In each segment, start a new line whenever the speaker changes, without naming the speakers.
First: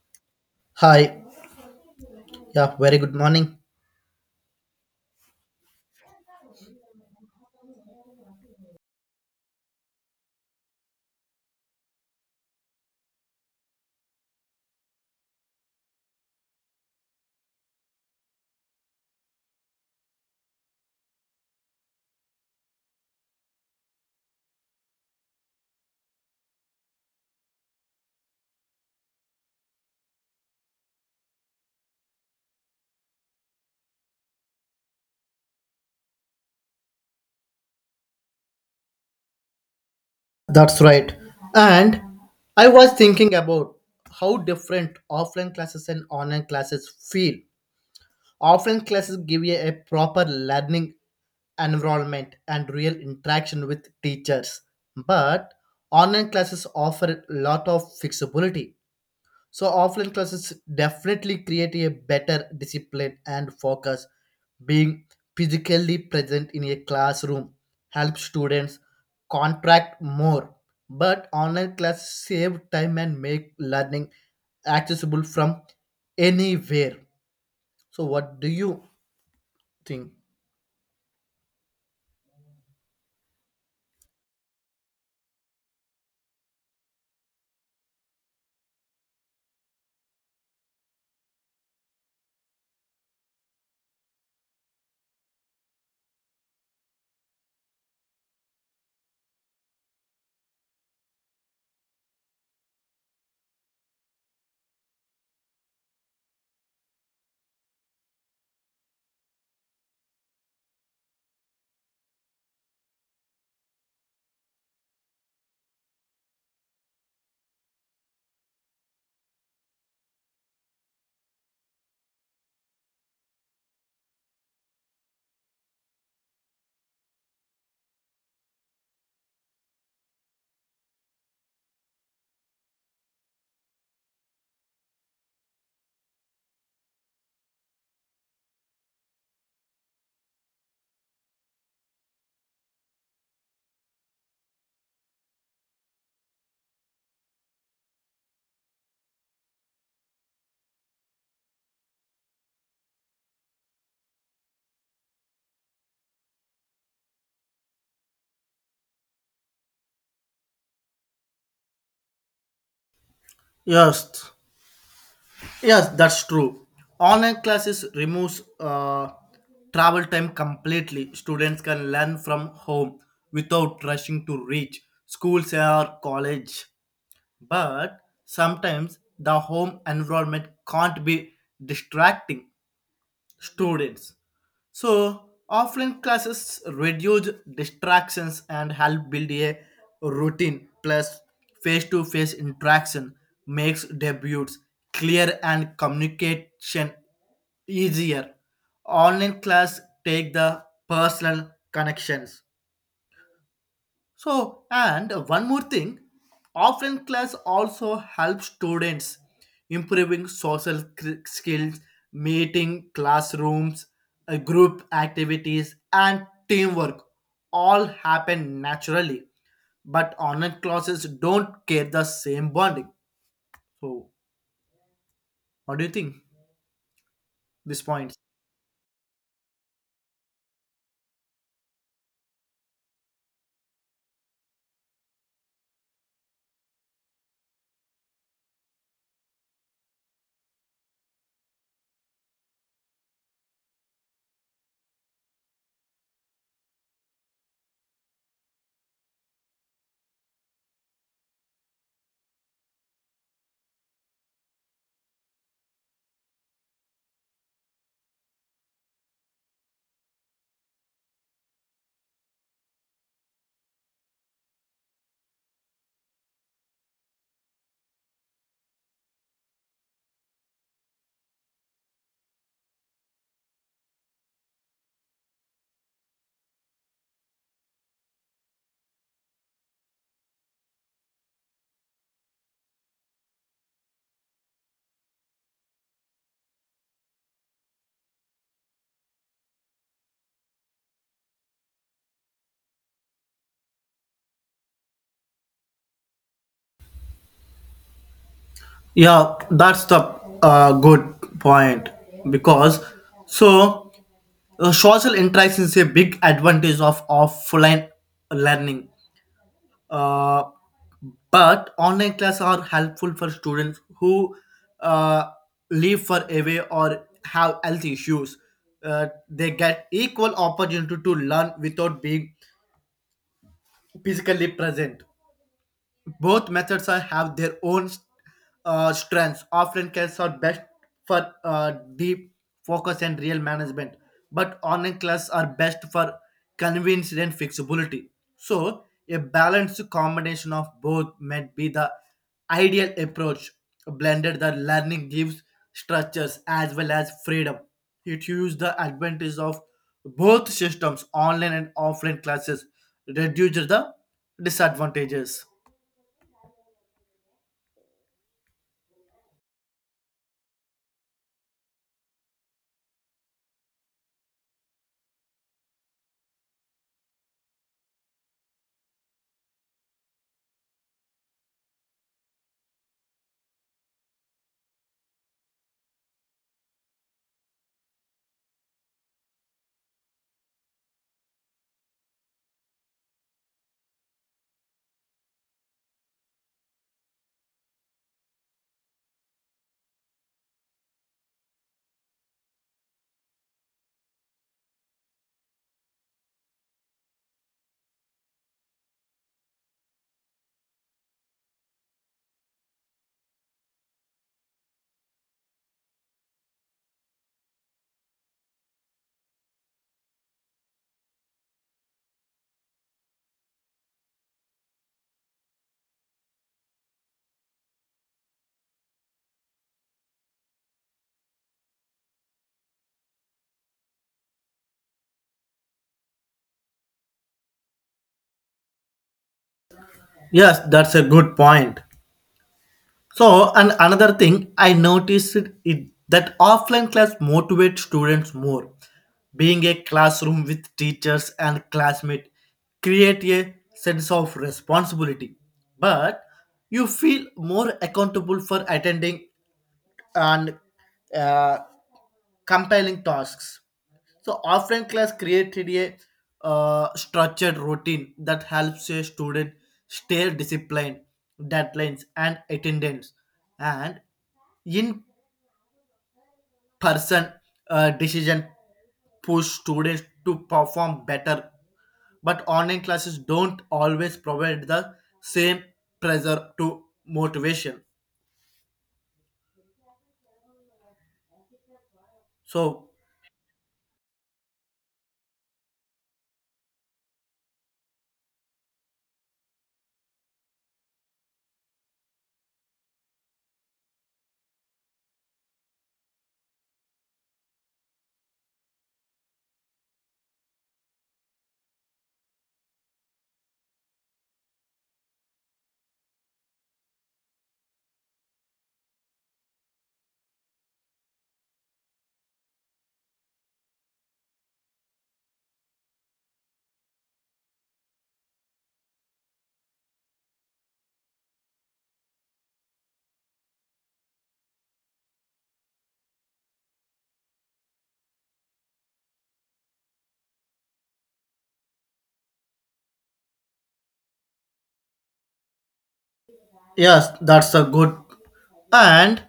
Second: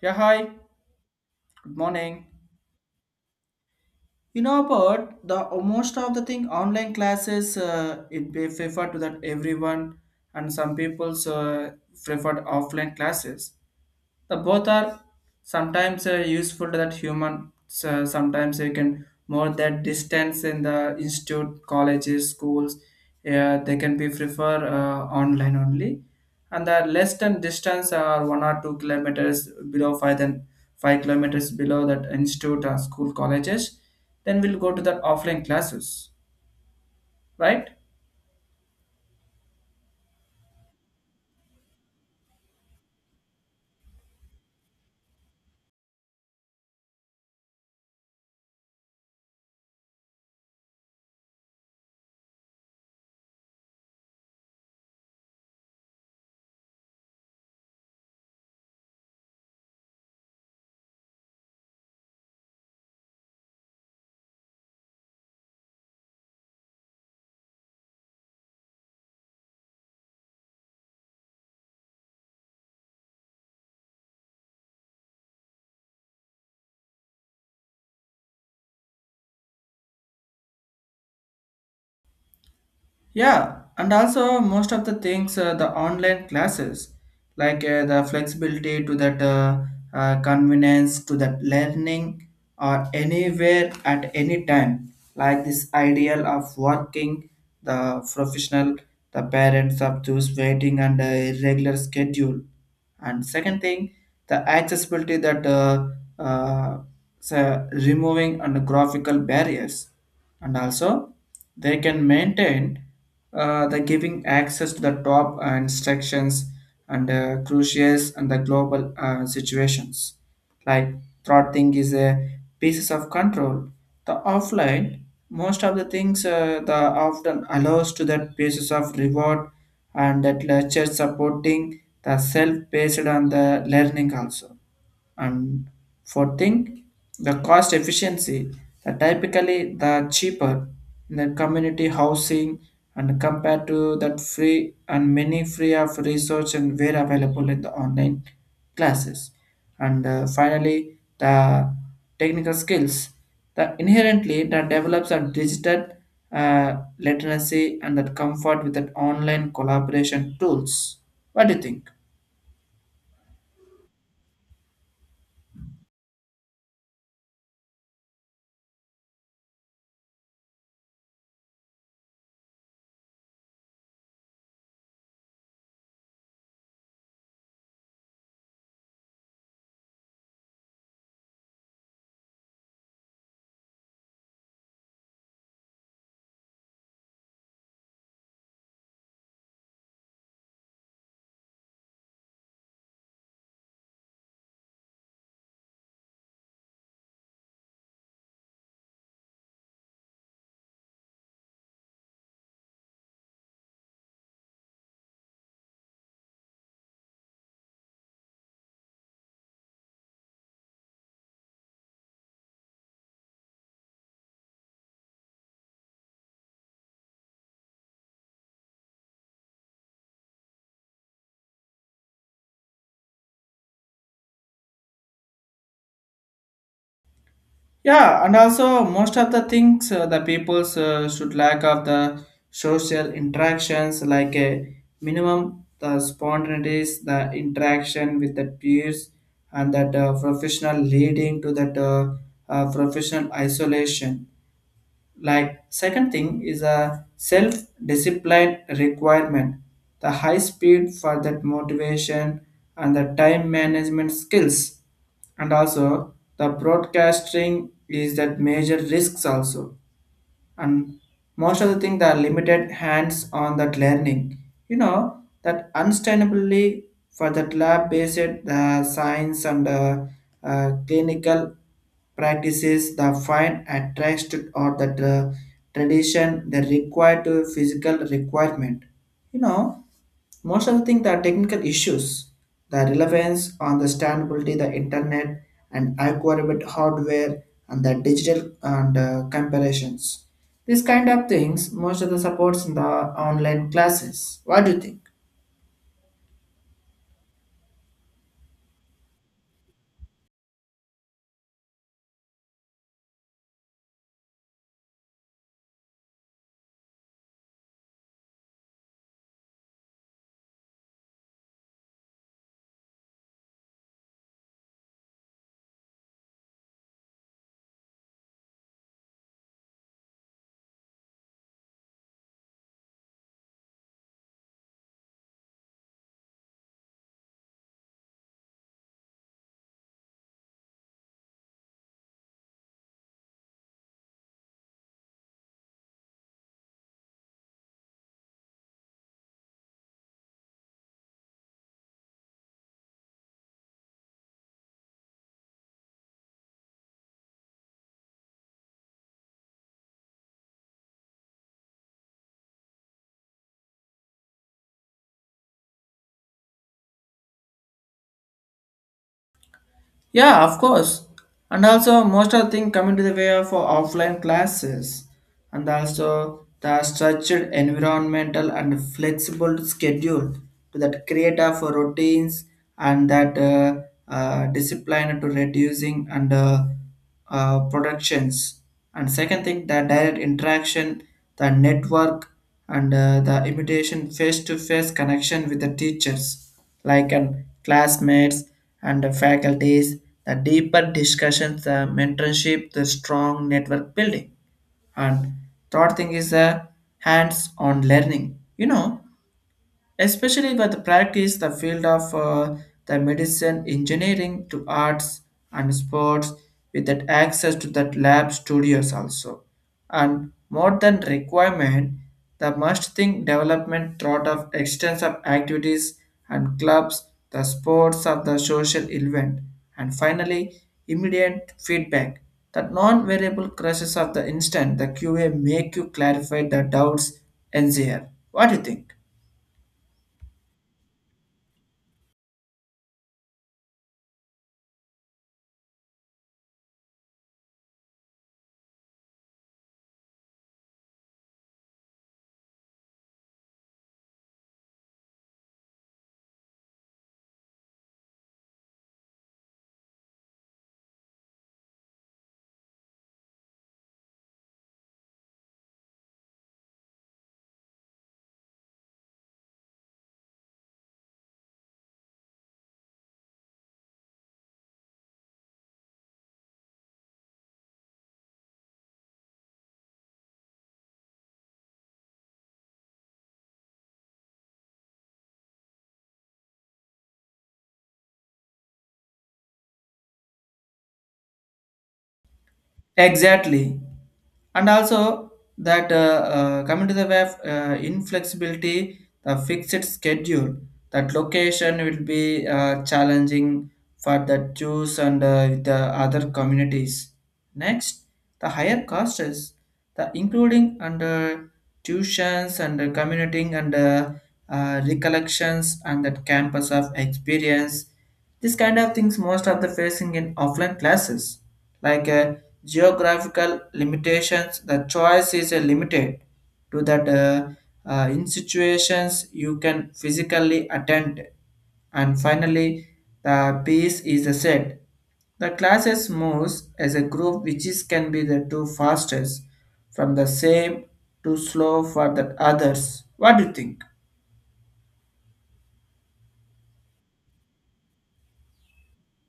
Yeah, hi.
Hi.
Good morning.
Yeah, very good morning.
You know about the most of the thing online classes. It be preferred to that everyone, and some people's preferred offline classes. The both are sometimes useful to that human. So sometimes you can more that distance in the institute, colleges, schools. Yeah, they can be prefer online only and the less than distance are 1 or 2 kilometers below five than 5 kilometers below that institute or school colleges then we'll go to the offline classes, right.
That's right. And I was thinking about how different offline classes and online classes feel. Offline classes give you a proper learning environment and real interaction with teachers, but online classes offer a lot of flexibility. So offline classes definitely create a better discipline and focus. Being physically present in a classroom helps students contract more. But online classes save time and make learning accessible from anywhere. So what do you think?
Yeah, and also most of the things, the online classes, like the flexibility to that convenience to that learning or anywhere at any time, like this ideal of working, the professional, the parents of those waiting and a regular schedule. And second thing, the accessibility that uh, so removing and graphical barriers and also they can maintain the giving access to the top instructions and crucials and the global situations, like third thing is a pieces of control the offline most of the things the often allows to that basis of reward and that lecture supporting the self based on the learning also, and for thing, the cost efficiency, the typically the cheaper in the community housing and compared to that free and many free of research and were available in the online classes. And finally, the technical skills. The inherently that develops a digital literacy and that comfort with that online collaboration tools. What do you think?
Yes, Yes, that's true. Online classes removes travel time completely. Students can learn from home without rushing to reach schools or college. But sometimes the home environment can't be distracting students. So, offline classes reduce distractions and help build a routine. Plus, face to face interaction makes debuts clear and communication easier. Online class take the personal connections. So, and one more thing, offline class also helps students improving skills, meeting classrooms, group activities, and teamwork all happen naturally. But online classes don't get the same bonding. So, what do you think? This point.
Yeah, and also most of the things the peoples should lack of the social interactions, like a minimum the spontaneities, the interaction with the peers, and that professional leading to that professional isolation, like second thing is a self-discipline requirement, the high speed for that motivation and the time management skills, and also the broadcasting is that major risks also. And most of the thing the limited hands on that learning, you know that unsustainably for that lab based the science and clinical practices the fine attached or the tradition the required to physical requirement, you know, most of the things are technical issues the relevance understandability, the internet and acquired hardware and the digital and comparisons. These kind of things most of the supports in the online classes. What do you think?
Yeah, that's the good point because so social interaction is a big advantage of offline learning. Uh, but online classes are helpful for students who uh, live far away or have health issues. They get equal opportunity to learn without being physically present. Both methods are, have their own strengths. Offline classes are best for deep focus and real management, but online classes are best for convenience and flexibility. So, a balanced combination of both might be the ideal approach. Blended, the learning gives structures as well as freedom. It uses the advantage of both systems, online and offline classes, reduces the disadvantages.
Yeah, of course. And also, most of the thing coming to the way of offline classes, and also the structured environmental and flexible schedule to that create of routines and that discipline to reducing and productions, and second thing the direct interaction the network and the imitation face-to-face connection with the teachers like and classmates and the faculties the deeper discussions the mentorship the strong network building, and third thing is the hands-on learning, you know, especially with the practice the field of the medicine engineering to arts and sports with that access to that lab studios also, and more than requirement the must think development thought of extensive activities and clubs the sports of the social event, and finally immediate feedback the non-variable crashes of the instant the qa make you clarify the doubts and there. What do you think?
Yes, that's a good point. So, and another thing I noticed is that offline class motivates students more. Being a classroom with teachers and classmates create a sense of responsibility, but you feel more accountable for attending and uh, compiling tasks. So offline class created a structured routine that helps a student stay disciplined, deadlines and attendance, and in-person decision push students to perform better. But online classes don't always provide the same pressure to motivation. So
Exactly. And also that coming to the way of inflexibility, the fixed schedule, that location will be challenging for the Jews and with the other communities. Next, the higher costs, the including under tuitions and commuting and recollections and that campus of experience, this kind of things most of the facing in offline classes, like geographical limitations. The choice is limited to that in situations you can physically attend. And finally, the piece is said. The classes moves as a group which is can be the two fastest from the same to slow for the others. What do you think?
yes, that's a good and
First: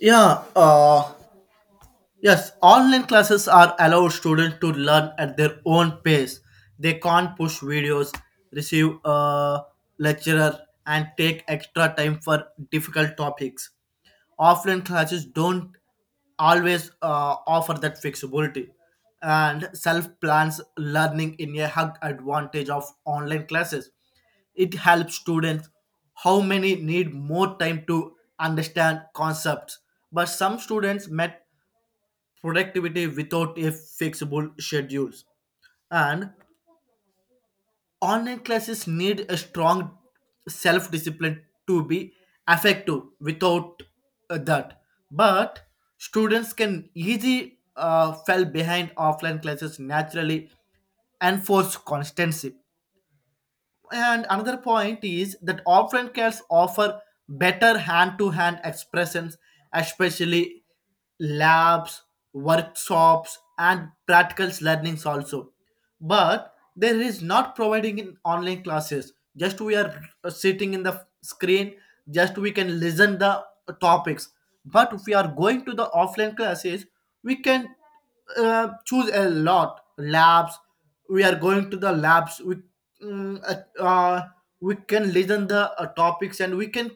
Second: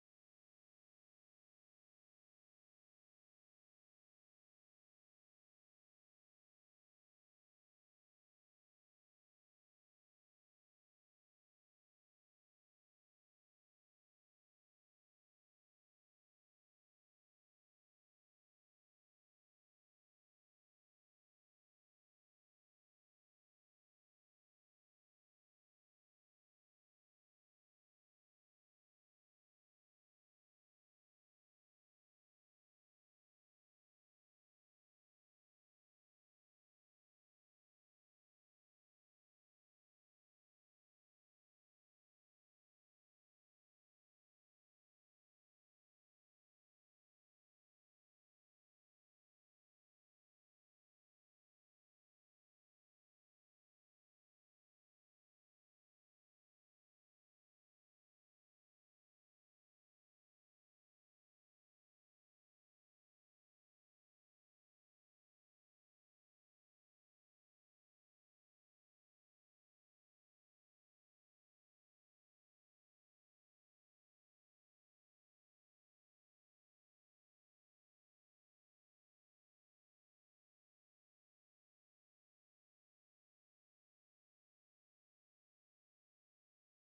yeah. Yes, online classes are allow students to learn at their own pace. They can't push videos, receive a lecturer, and take extra time for difficult topics. Offline classes don't always offer that flexibility and self plans learning in a hug advantage of online classes. It helps students how many need more time to understand concepts, but some students might productivity without a flexible schedules. And online classes need a strong self-discipline to be effective without that. But students can easily fall behind offline classes naturally and force constancy. And another point is that offline cats offer better hand-to-hand expressions, especially labs, workshops, and practical learnings also. But there is not providing in online classes. Just we are sitting in the screen, just we can listen the topics. But if we are going to the offline classes, we can choose a lot labs. We are going to the labs. We mm, uh, uh, we can listen the topics, and we can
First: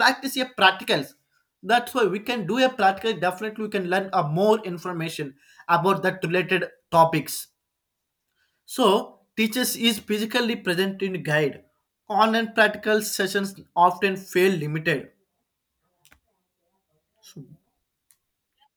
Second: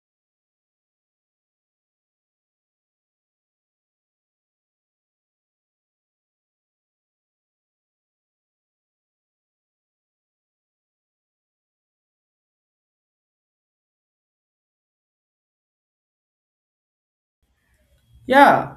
practice a practicals. That's why we can do a practical. Definitely we can learn more information about that related topics. So teachers is physically present in guide. Online practical sessions often feel limited.
Yeah,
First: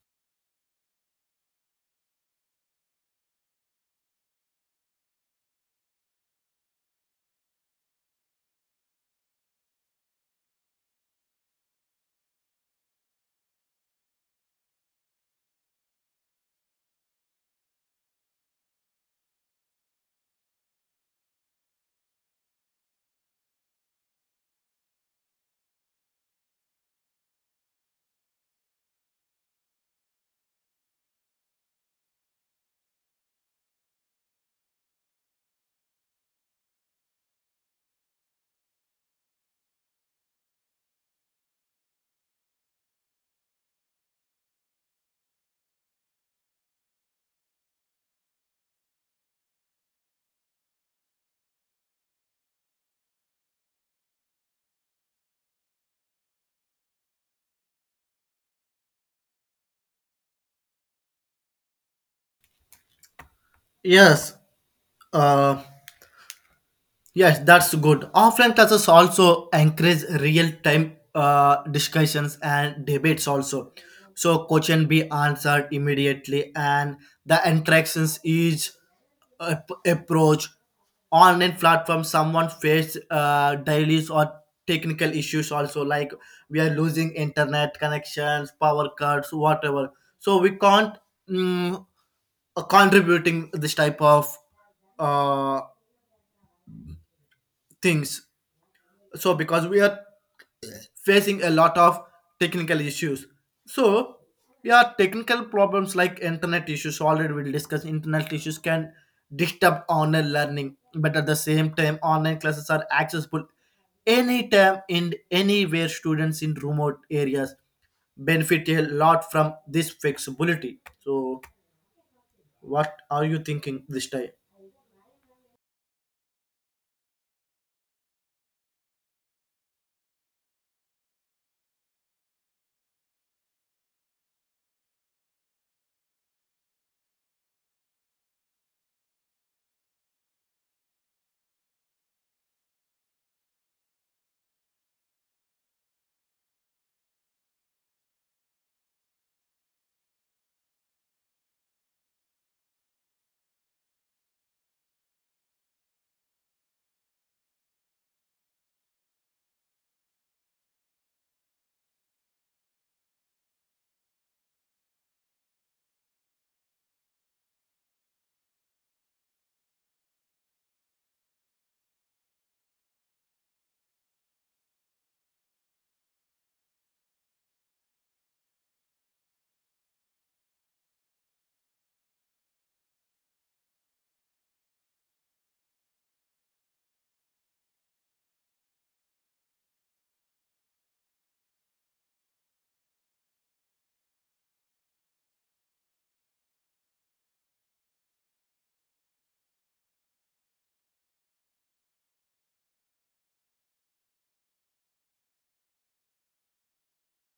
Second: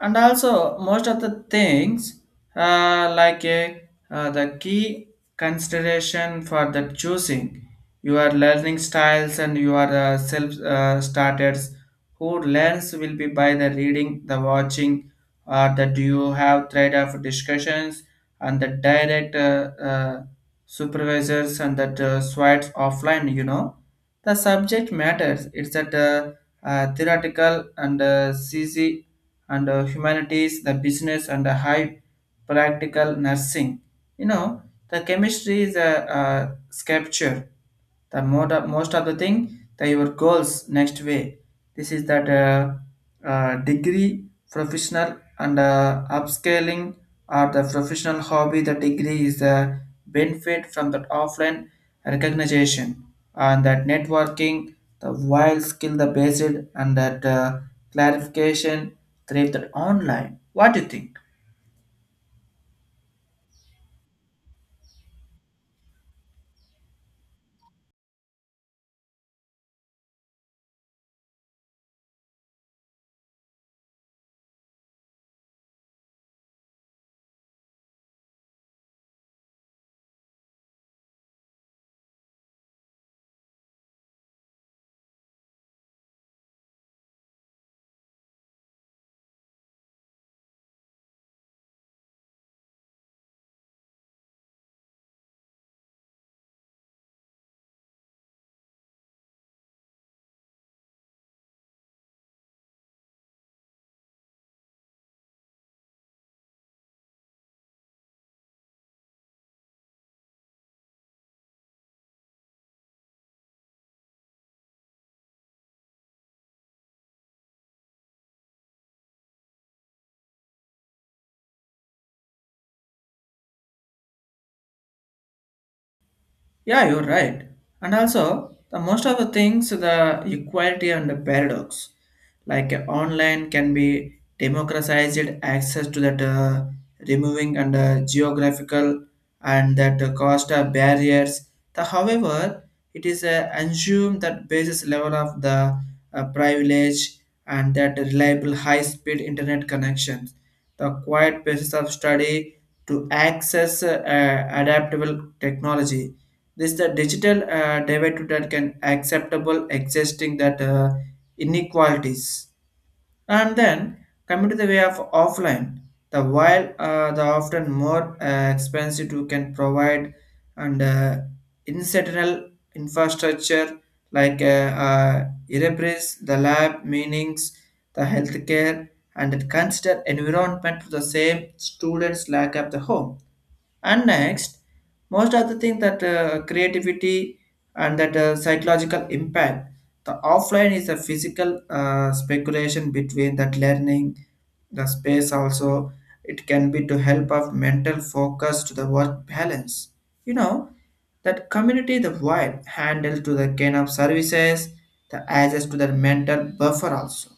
and also most of the things like a the key consideration for the choosing your learning styles and your self starters who learns will be by the reading, the watching, or that you have thread of discussions and the direct supervisors and that swites offline. You know, the subject matters. It's that. Theoretical and CC and humanities, the business and the high practical nursing. You know, the chemistry is a sculpture the most of the thing that your goals next way, this is that degree professional and upscaling or the professional hobby the degree is the benefit from that offline recognition and that networking the wild skill the basic and that clarification thrive that online. What do you think?
yes uh, Yes, that's good. Offline classes also encourage real-time discussions and debates also. So question be answered immediately and the interactions is approach. Online platform someone face dailies or technical issues also, like we are losing internet connections, power cuts, whatever. So we can't mm, contributing this type of uh, things, so because we are facing a lot of technical issues. So yeah, technical problems like internet issues, already we discuss internet issues can disturb online learning. But at the same time, online classes are accessible anytime and anywhere. Students in remote areas benefit a lot from this flexibility. So what are you thinking this time?
Yeah, you're right. And also, the most of the things, the equality and the paradox, like online can be democratized access to that removing and geographical and that cost of barriers. The, however, it is assumed that basis level of the privilege and that reliable high-speed internet connections, the quiet basis of study to access adaptable technology, this the digital derivative that can acceptable existing that inequalities. And then coming to the way of offline, the while the often more expensive you can provide and incidental infrastructure, like Erebris, the lab, meanings, the healthcare, and it consider environment to the same students lack of the home, and next, most of the thing that creativity and that psychological impact, the offline is a physical speculation between that learning, the space also. It can be to help of mental focus to the work balance. You know, that community the wide handle to the kind of services, the access to the mental buffer also,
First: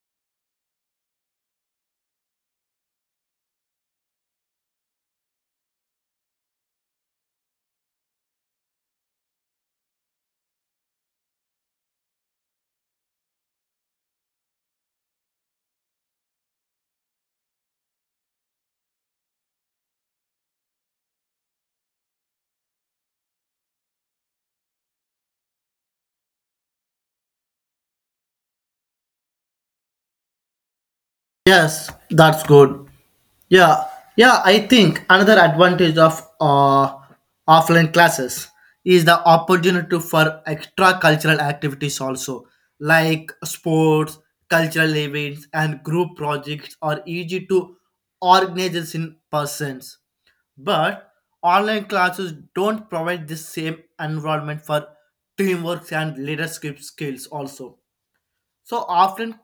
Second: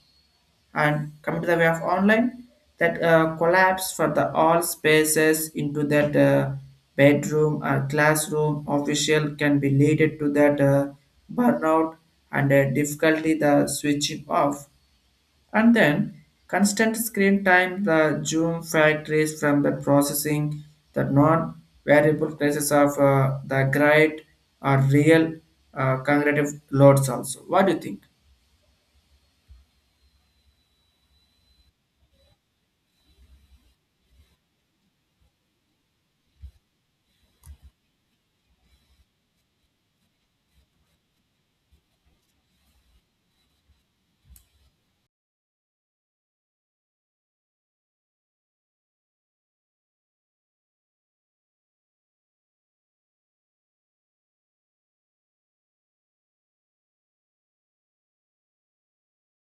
and coming to the way of online that collapse for the all spaces into that bedroom or classroom official can be leaded to that burnout and difficulty the switching off, and then constant screen time the zoom factories from the processing the non variable places of the great or real cognitive loads also. What do you think?
Yes, that's good. Yeah, yeah, I think another advantage of offline classes is the opportunity for extra cultural activities also, like sports, cultural events, and group projects are easy to organize in persons. But online classes don't provide the same environment for teamwork and leadership skills also. So often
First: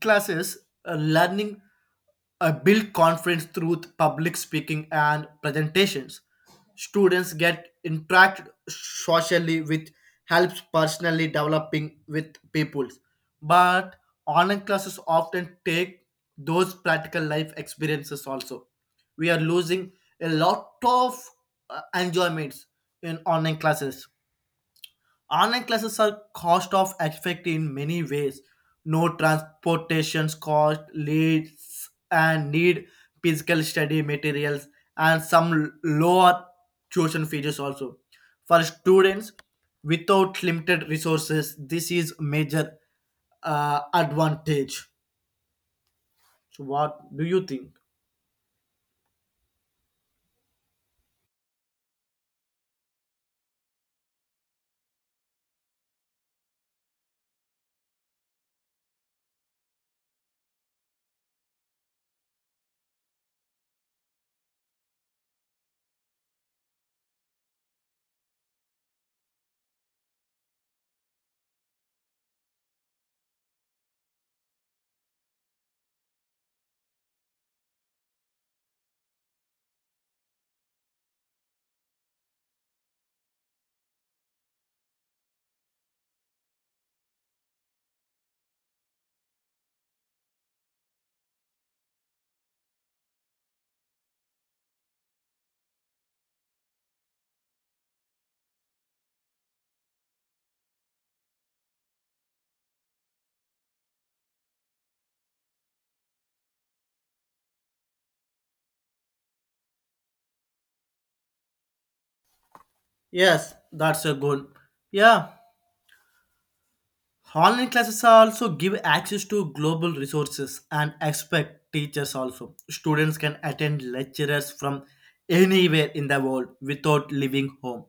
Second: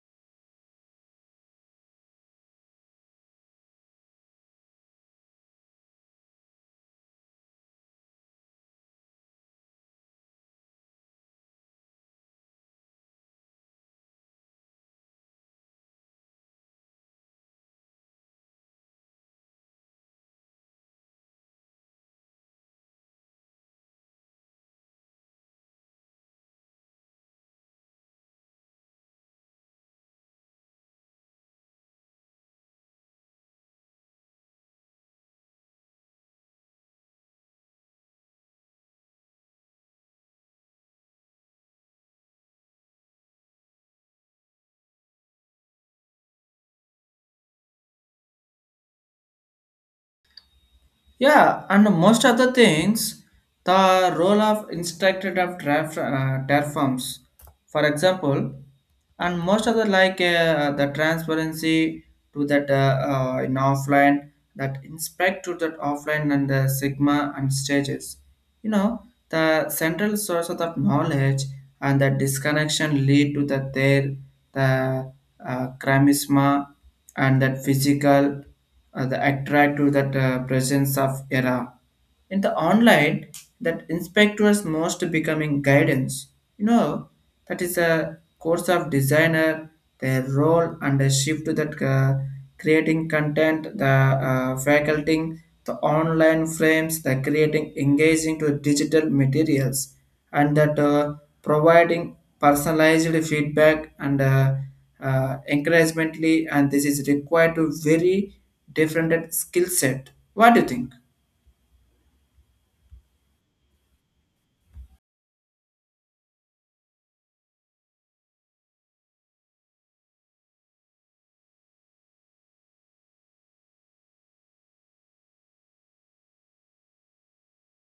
classes, learning build confidence through public speaking and presentations. Students get interact socially with helps personally developing with people. But online classes often take those practical life experiences also. We are losing a lot of enjoyments in online classes. Online classes are cost of effective in many ways. No transportations cost, leads and need physical study materials and some lower tuition fees also. For students without limited resources, this is major advantage. So what do you think?
Yeah, and most other things, the role of instructor of draft, terraforms, for example, and most other like the transparency to that in offline, that inspect to that offline and the sigma and stages. You know, the central source of that knowledge and the disconnection lead to that there, the chromisma and that physical the attract to that presence of era in the online that inspectors most becoming guidance, you know, that is a course of designer their role and a shift to that creating content the faculty the online frames the creating engaging to digital materials and that providing personalized feedback and encouragemently and this is required to very different skill set. What do you think?
Yes, that's a good. Yeah. Online classes also give access to global resources and expect teachers also. Students can attend lecturers from anywhere in the world without leaving home.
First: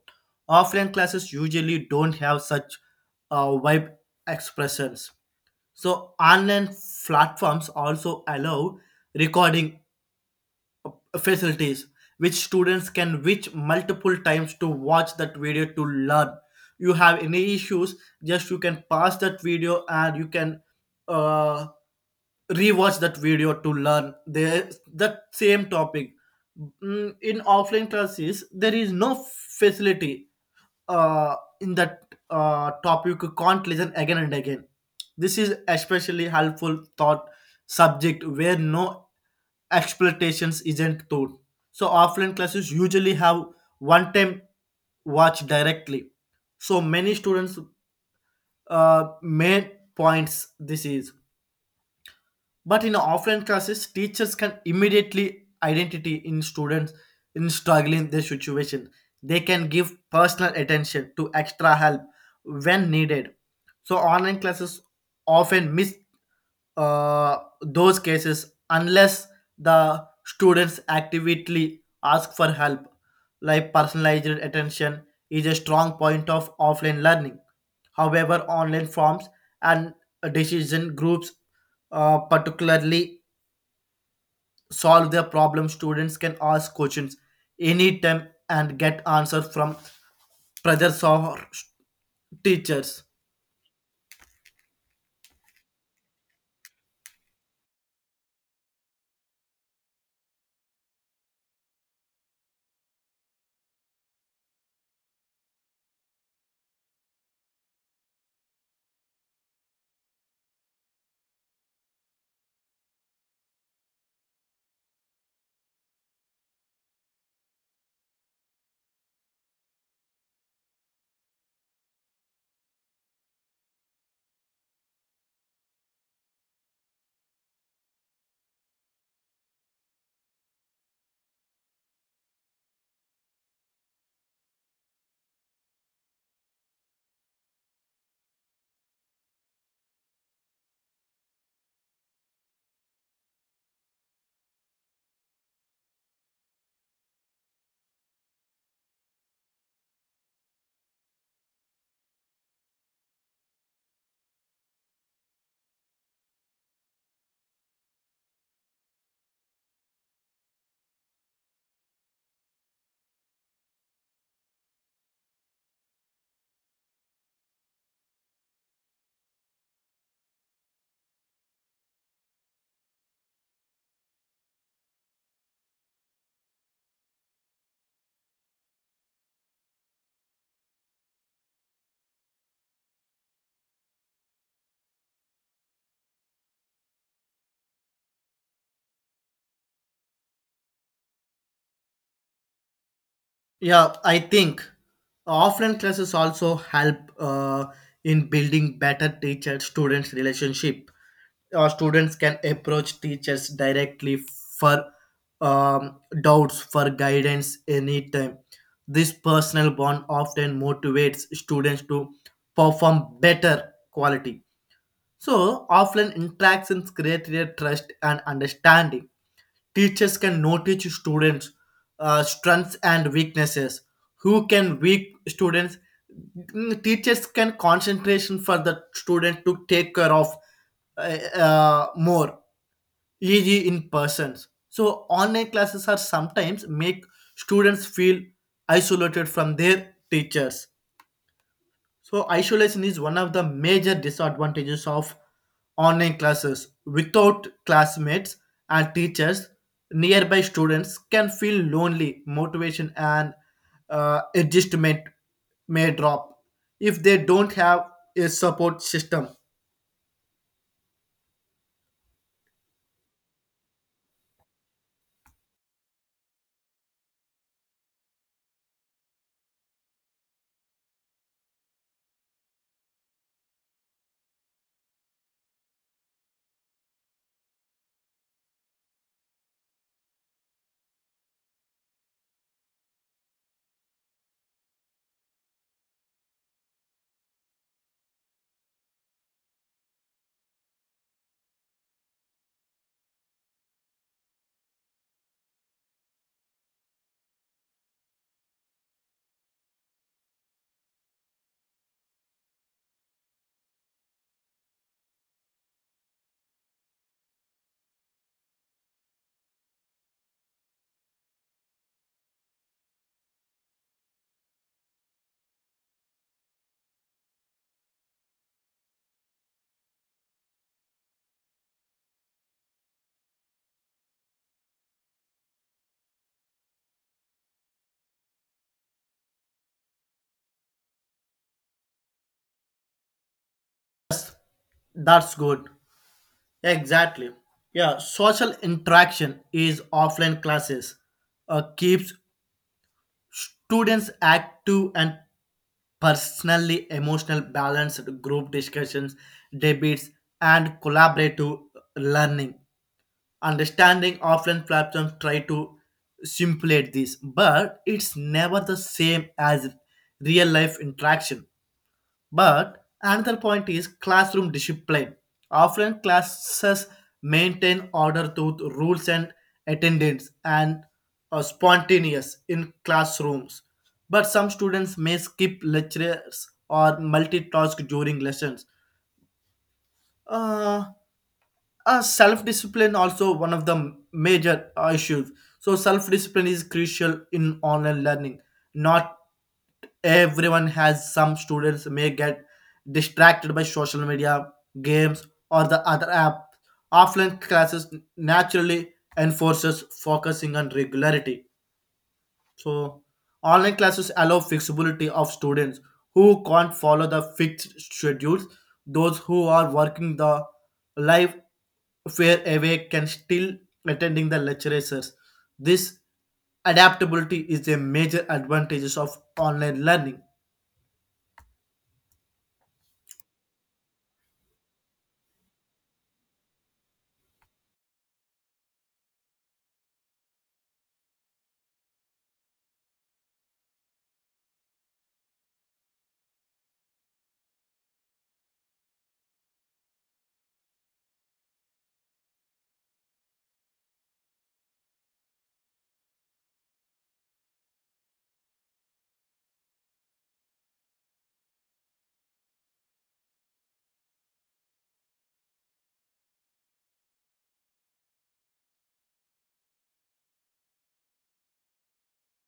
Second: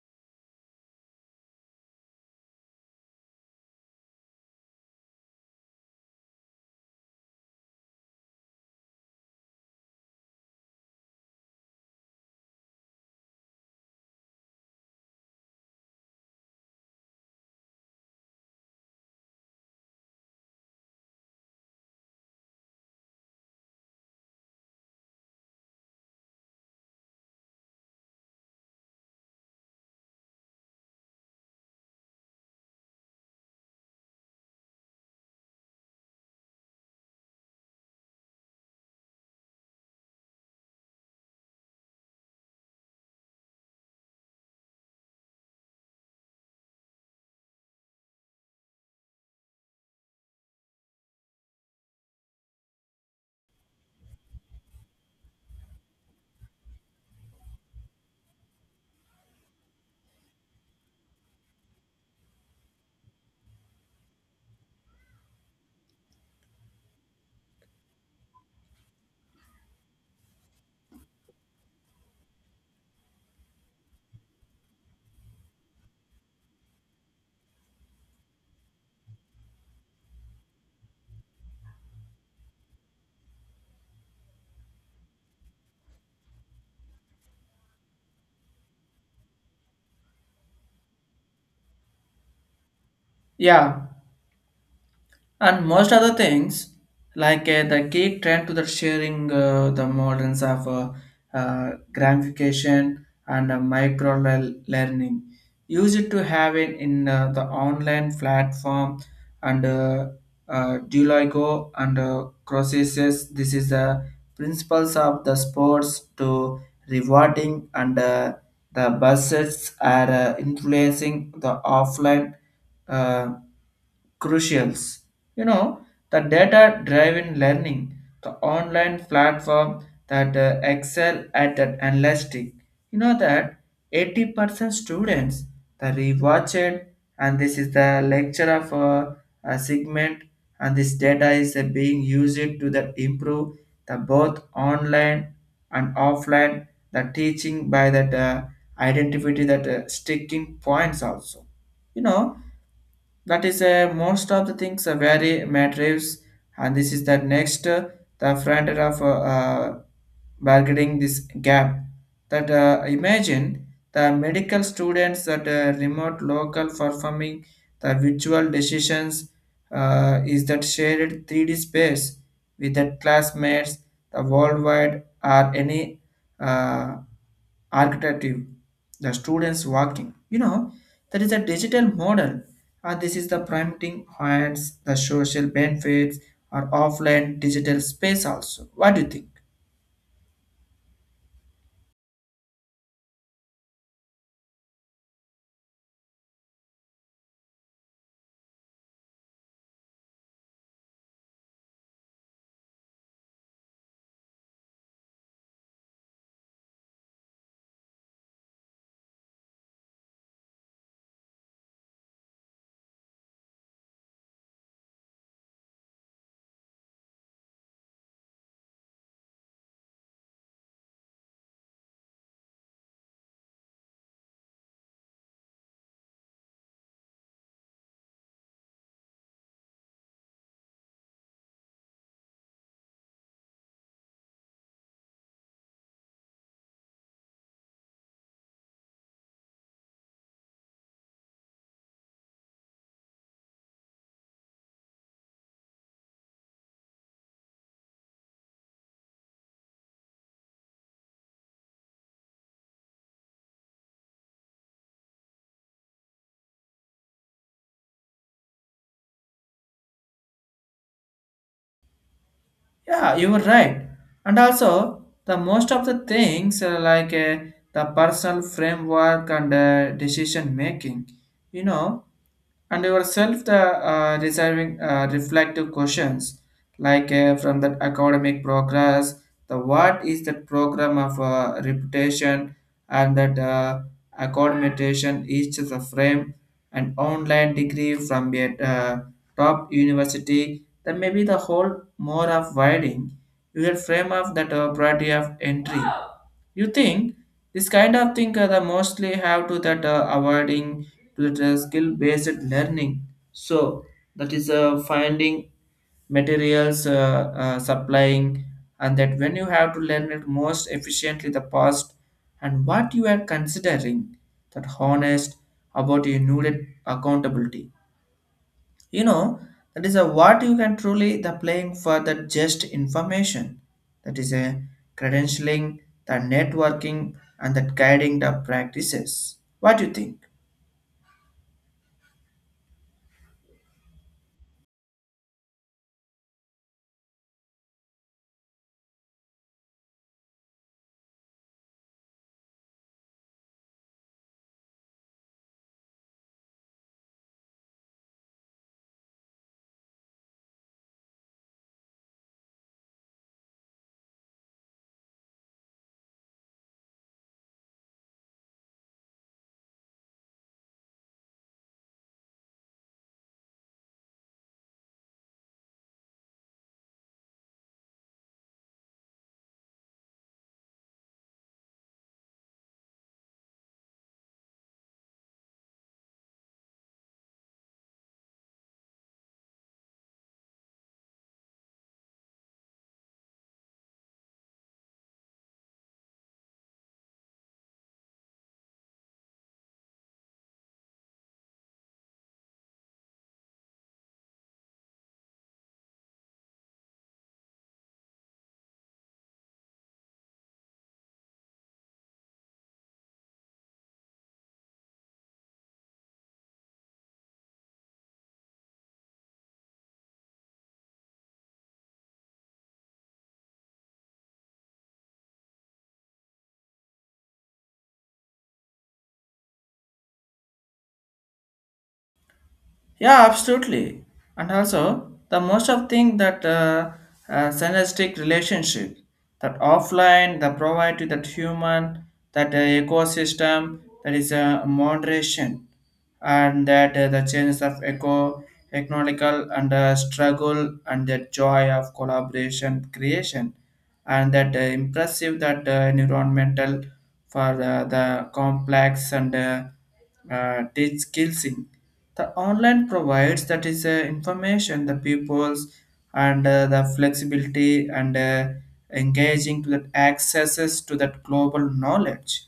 Offline classes usually don't have such wide expressions. So online platforms also allow recording facilities which students can reach multiple times to watch that video to learn. You have any issues, just you can pass that video and you can uh, rewatch that video to learn the that same topic. In offline classes, there is no facility uh, in that topic. You can't listen again and again. This is especially helpful thought subject where no expectations isn't taught. So offline classes usually have one time watch directly. So many students main points this is. But in offline classes, teachers can immediately identity in students in struggling their situation. They can give personal attention to extra help when needed. So online classes often miss those cases unless the students actively ask for help. Like personalized attention is a strong point of offline learning. However, online forms and decision groups particularly solve their problems. Students can ask questions anytime and get answers from professors or teachers.
Yeah, and most other things like the geek trend to the sharing the models of gamification and micro learning use it to have it in the online platform and duolingo and Croesus. This is the principles of the sports to rewarding and the buses are influencing the offline uh, crucials. You know, the data driven learning, the online platform that excel at that analytic. You know that 80% students the rewatched and this is the lecture of a segment and this data is being used to that improve the both online and offline, the teaching by that identity that sticking points also. You know, that is most of the things are very matters, and this is the next the front end of bargaining this gap. That imagine the medical students that remote local performing the virtual decisions is that shared 3D space with the classmates, the worldwide or any uh, architecture, the students walking. You know, there is a digital model. This is the prompting hands, the social benefits, or offline digital space also. What do you think?
Yeah, I think offline classes also help in building better teacher-students relationship. Students can approach teachers directly for doubts, for guidance anytime. This personal bond often motivates students to perform better quality. So, offline interactions create their trust and understanding. Teachers can notice students' strengths and weaknesses. Who can weak students? Teachers can concentration for the student to take care of uh, more easy in persons. So online classes are sometimes make students feel isolated from their teachers. So isolation is one of the major disadvantages of online classes. Without classmates and teachers, nearby students can feel lonely. Motivation and adjustment may drop if they don't have a support system.
Yeah, you were right. And also, the most of the things like the personal framework and decision making, you know, and yourself the reserving reflective questions like from that academic progress the what is the program of reputation and that accommodation each of the frame an online degree from a top university then maybe the whole more of widening your frame of that priority of entry you think, this kind of thing the mostly have to that avoiding to the skill based learning. So that is finding materials, supplying, and that when you have to learn it most efficiently the past and what you are considering that honest about your needed accountability, you know, that is a what you can truly the playing for the just information that is a credentialing the networking and that guiding the practices. What do you think?
That's good. Exactly. Yeah, social interaction is offline classes keeps students active and personally emotional balanced group discussions, debates, and collaborative learning. Understanding offline platforms try to simulate this, but it's never the same as real life interaction. But another point is classroom discipline. Often classes maintain order through rules and attendance and are spontaneous in classrooms. But some students may skip lectures or multitask during lessons. Uh, self-discipline also one of the major issues. So self-discipline is crucial in online learning. Not everyone has. Some students may get distracted by social media, games, or the other app. Offline classes naturally enforces focusing on regularity. So, online classes allow flexibility of students who can't follow the fixed schedules. Those who are working the life fair away can still attending the lectures. This adaptability is a major advantages of online learning.
Yeah, absolutely. And also, the most of thing that synergistic relationship, that offline, the provide to that human, that ecosystem, that is a moderation, and that the changes of eco, economical and struggle and the joy of collaboration creation, and that impressive that environmental for the complex and teach skills the online provides that is information the pupils and the flexibility and engaging to that accesses to that global knowledge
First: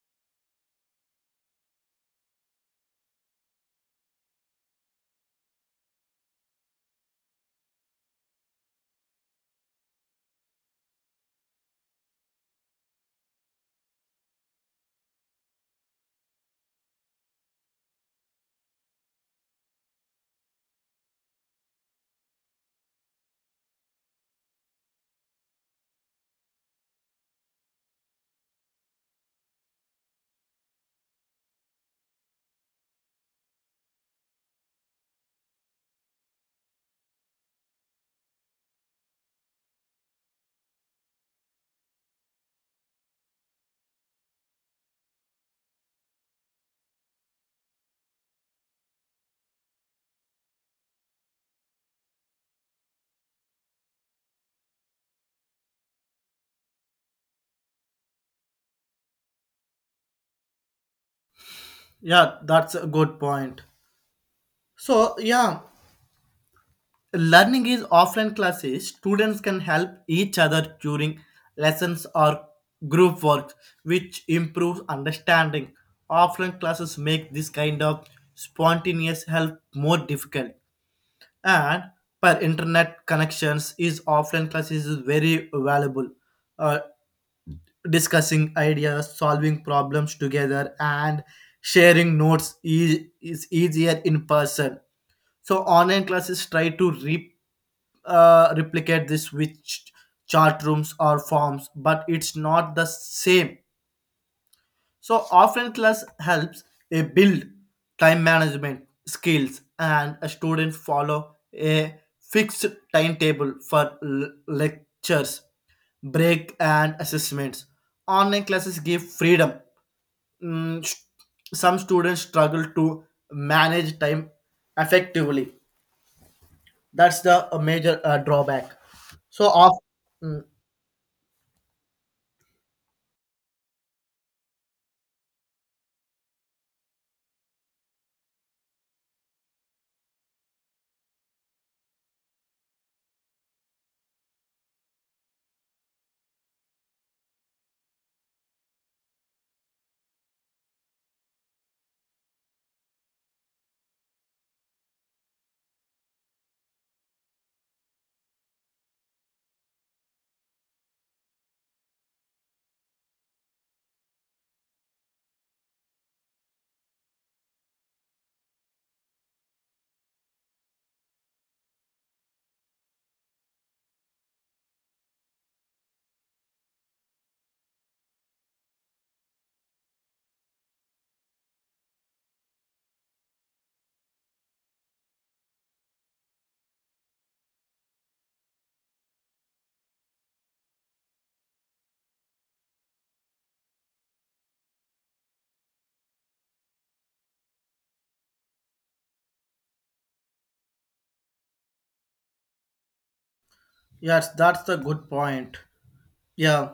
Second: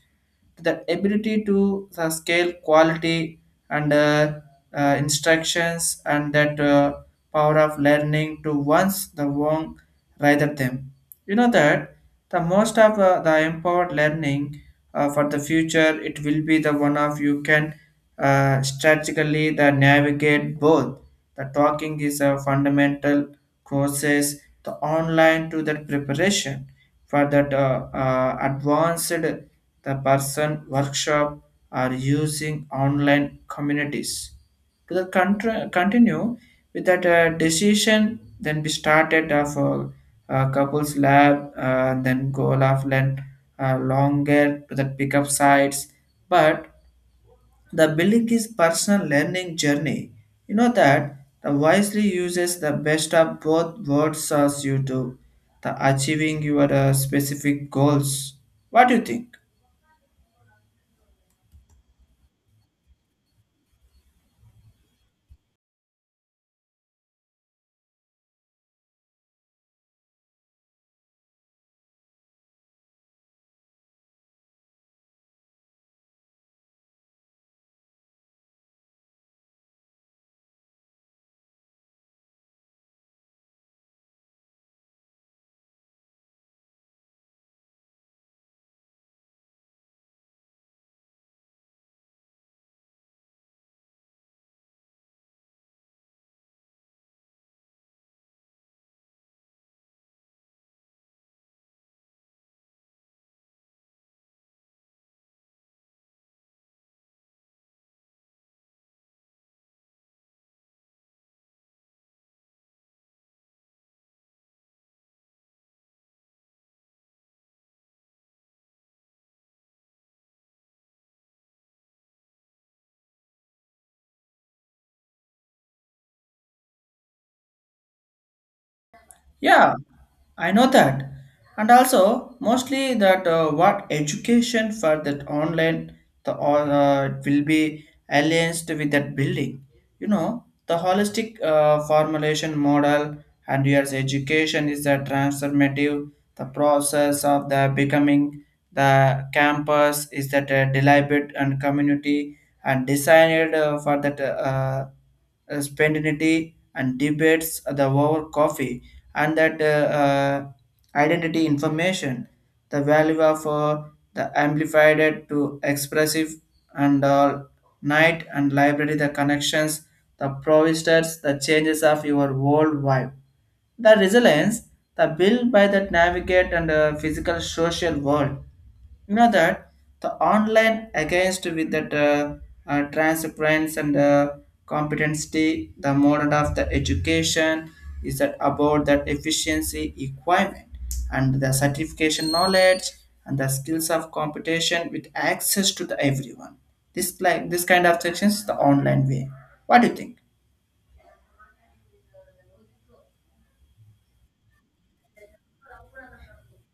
to the ability to the scale quality and instructions and that power of learning to once the wrong rather them, you know that the most of the empowered learning for the future it will be the one of you can strategically, they navigate both. The talking is a fundamental courses, the online to that preparation for that advanced the person workshop are using online communities to the continue with that decision then we started of couples lab then go of land longer to the pickup sites, but the building is personal learning journey. You know that the wisely uses the best of both worlds as you do, the achieving your specific goals. What do you think?
Yeah, that's a good point. So yeah, learning is offline classes. Students can help each other during lessons or group work, which improves understanding. Offline classes make this kind of spontaneous help more difficult. And per internet connections is offline classes is very valuable. Uh, Discussing ideas, solving problems together, and sharing notes is easier in person. So online classes try to replicate this with chat rooms or forms, but it's not the same. So offline class helps a build time management skills and a student follow a fixed timetable for lectures, break and assessments. Online classes give freedom. Mm, st- some students struggle to manage time effectively. That's the a major drawback. So
Yeah,
off
I know that. And also, mostly that what education for that online the all will be aligned with that building. You know, the holistic formulation model and your education is the transformative. The process of the becoming the campus is that deliberate and community and designed for that spontaneity and debates the over coffee and that identity information, the value of the amplified to expressive and all night and library the connections the provisors, the changes of your world vibe. The resilience, the build by that navigate and physical social world. You know that the online against with that transparency and competency, the model of the education is that about that efficiency requirement and the certification knowledge and the skills of computation with access to the everyone. This like this kind of sections the online way. What do you think?
yes, that's the good point. yeah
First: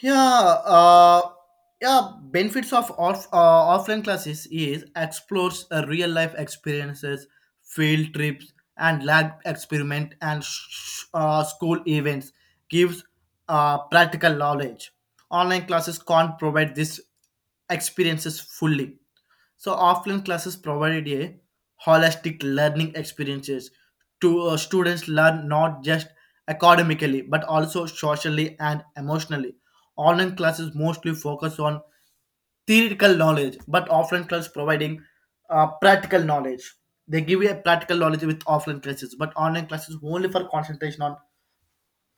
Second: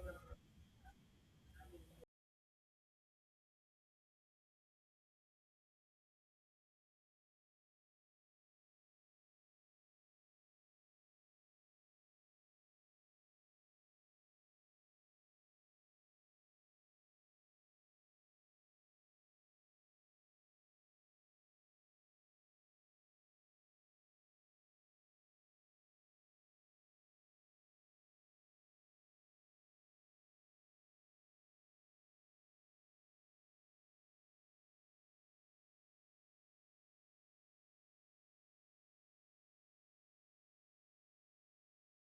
yeah uh yeah benefits of offline classes is explores real life experiences, field trips, and lab experiment, and school events gives practical knowledge. Online classes can't provide this experiences fully. So offline classes provided a holistic learning experiences to students learn not just academically but also socially and emotionally. Online classes mostly focus on theoretical knowledge, but offline class providing practical knowledge. They give you a practical knowledge with offline classes, but online classes only for concentration on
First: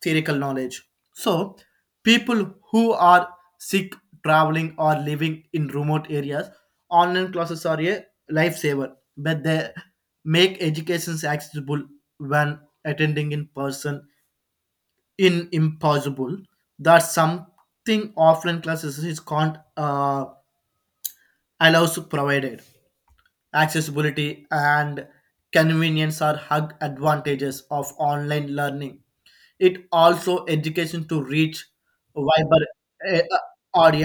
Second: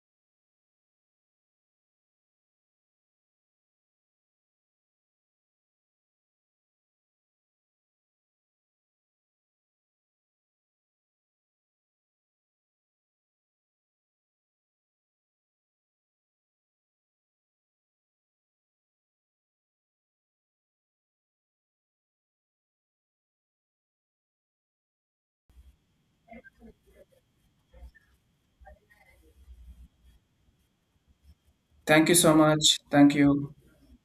theoretical knowledge. So, people who are sick, traveling, or living in remote areas, online classes are a lifesaver, but they make education accessible when attending in person in impossible. That's something offline classes is can't allows provided. Accessibility and convenience are hug advantages of online learning. It also education to reach
Thank you so
wider
much. Thank
eh, uh,
you.
audience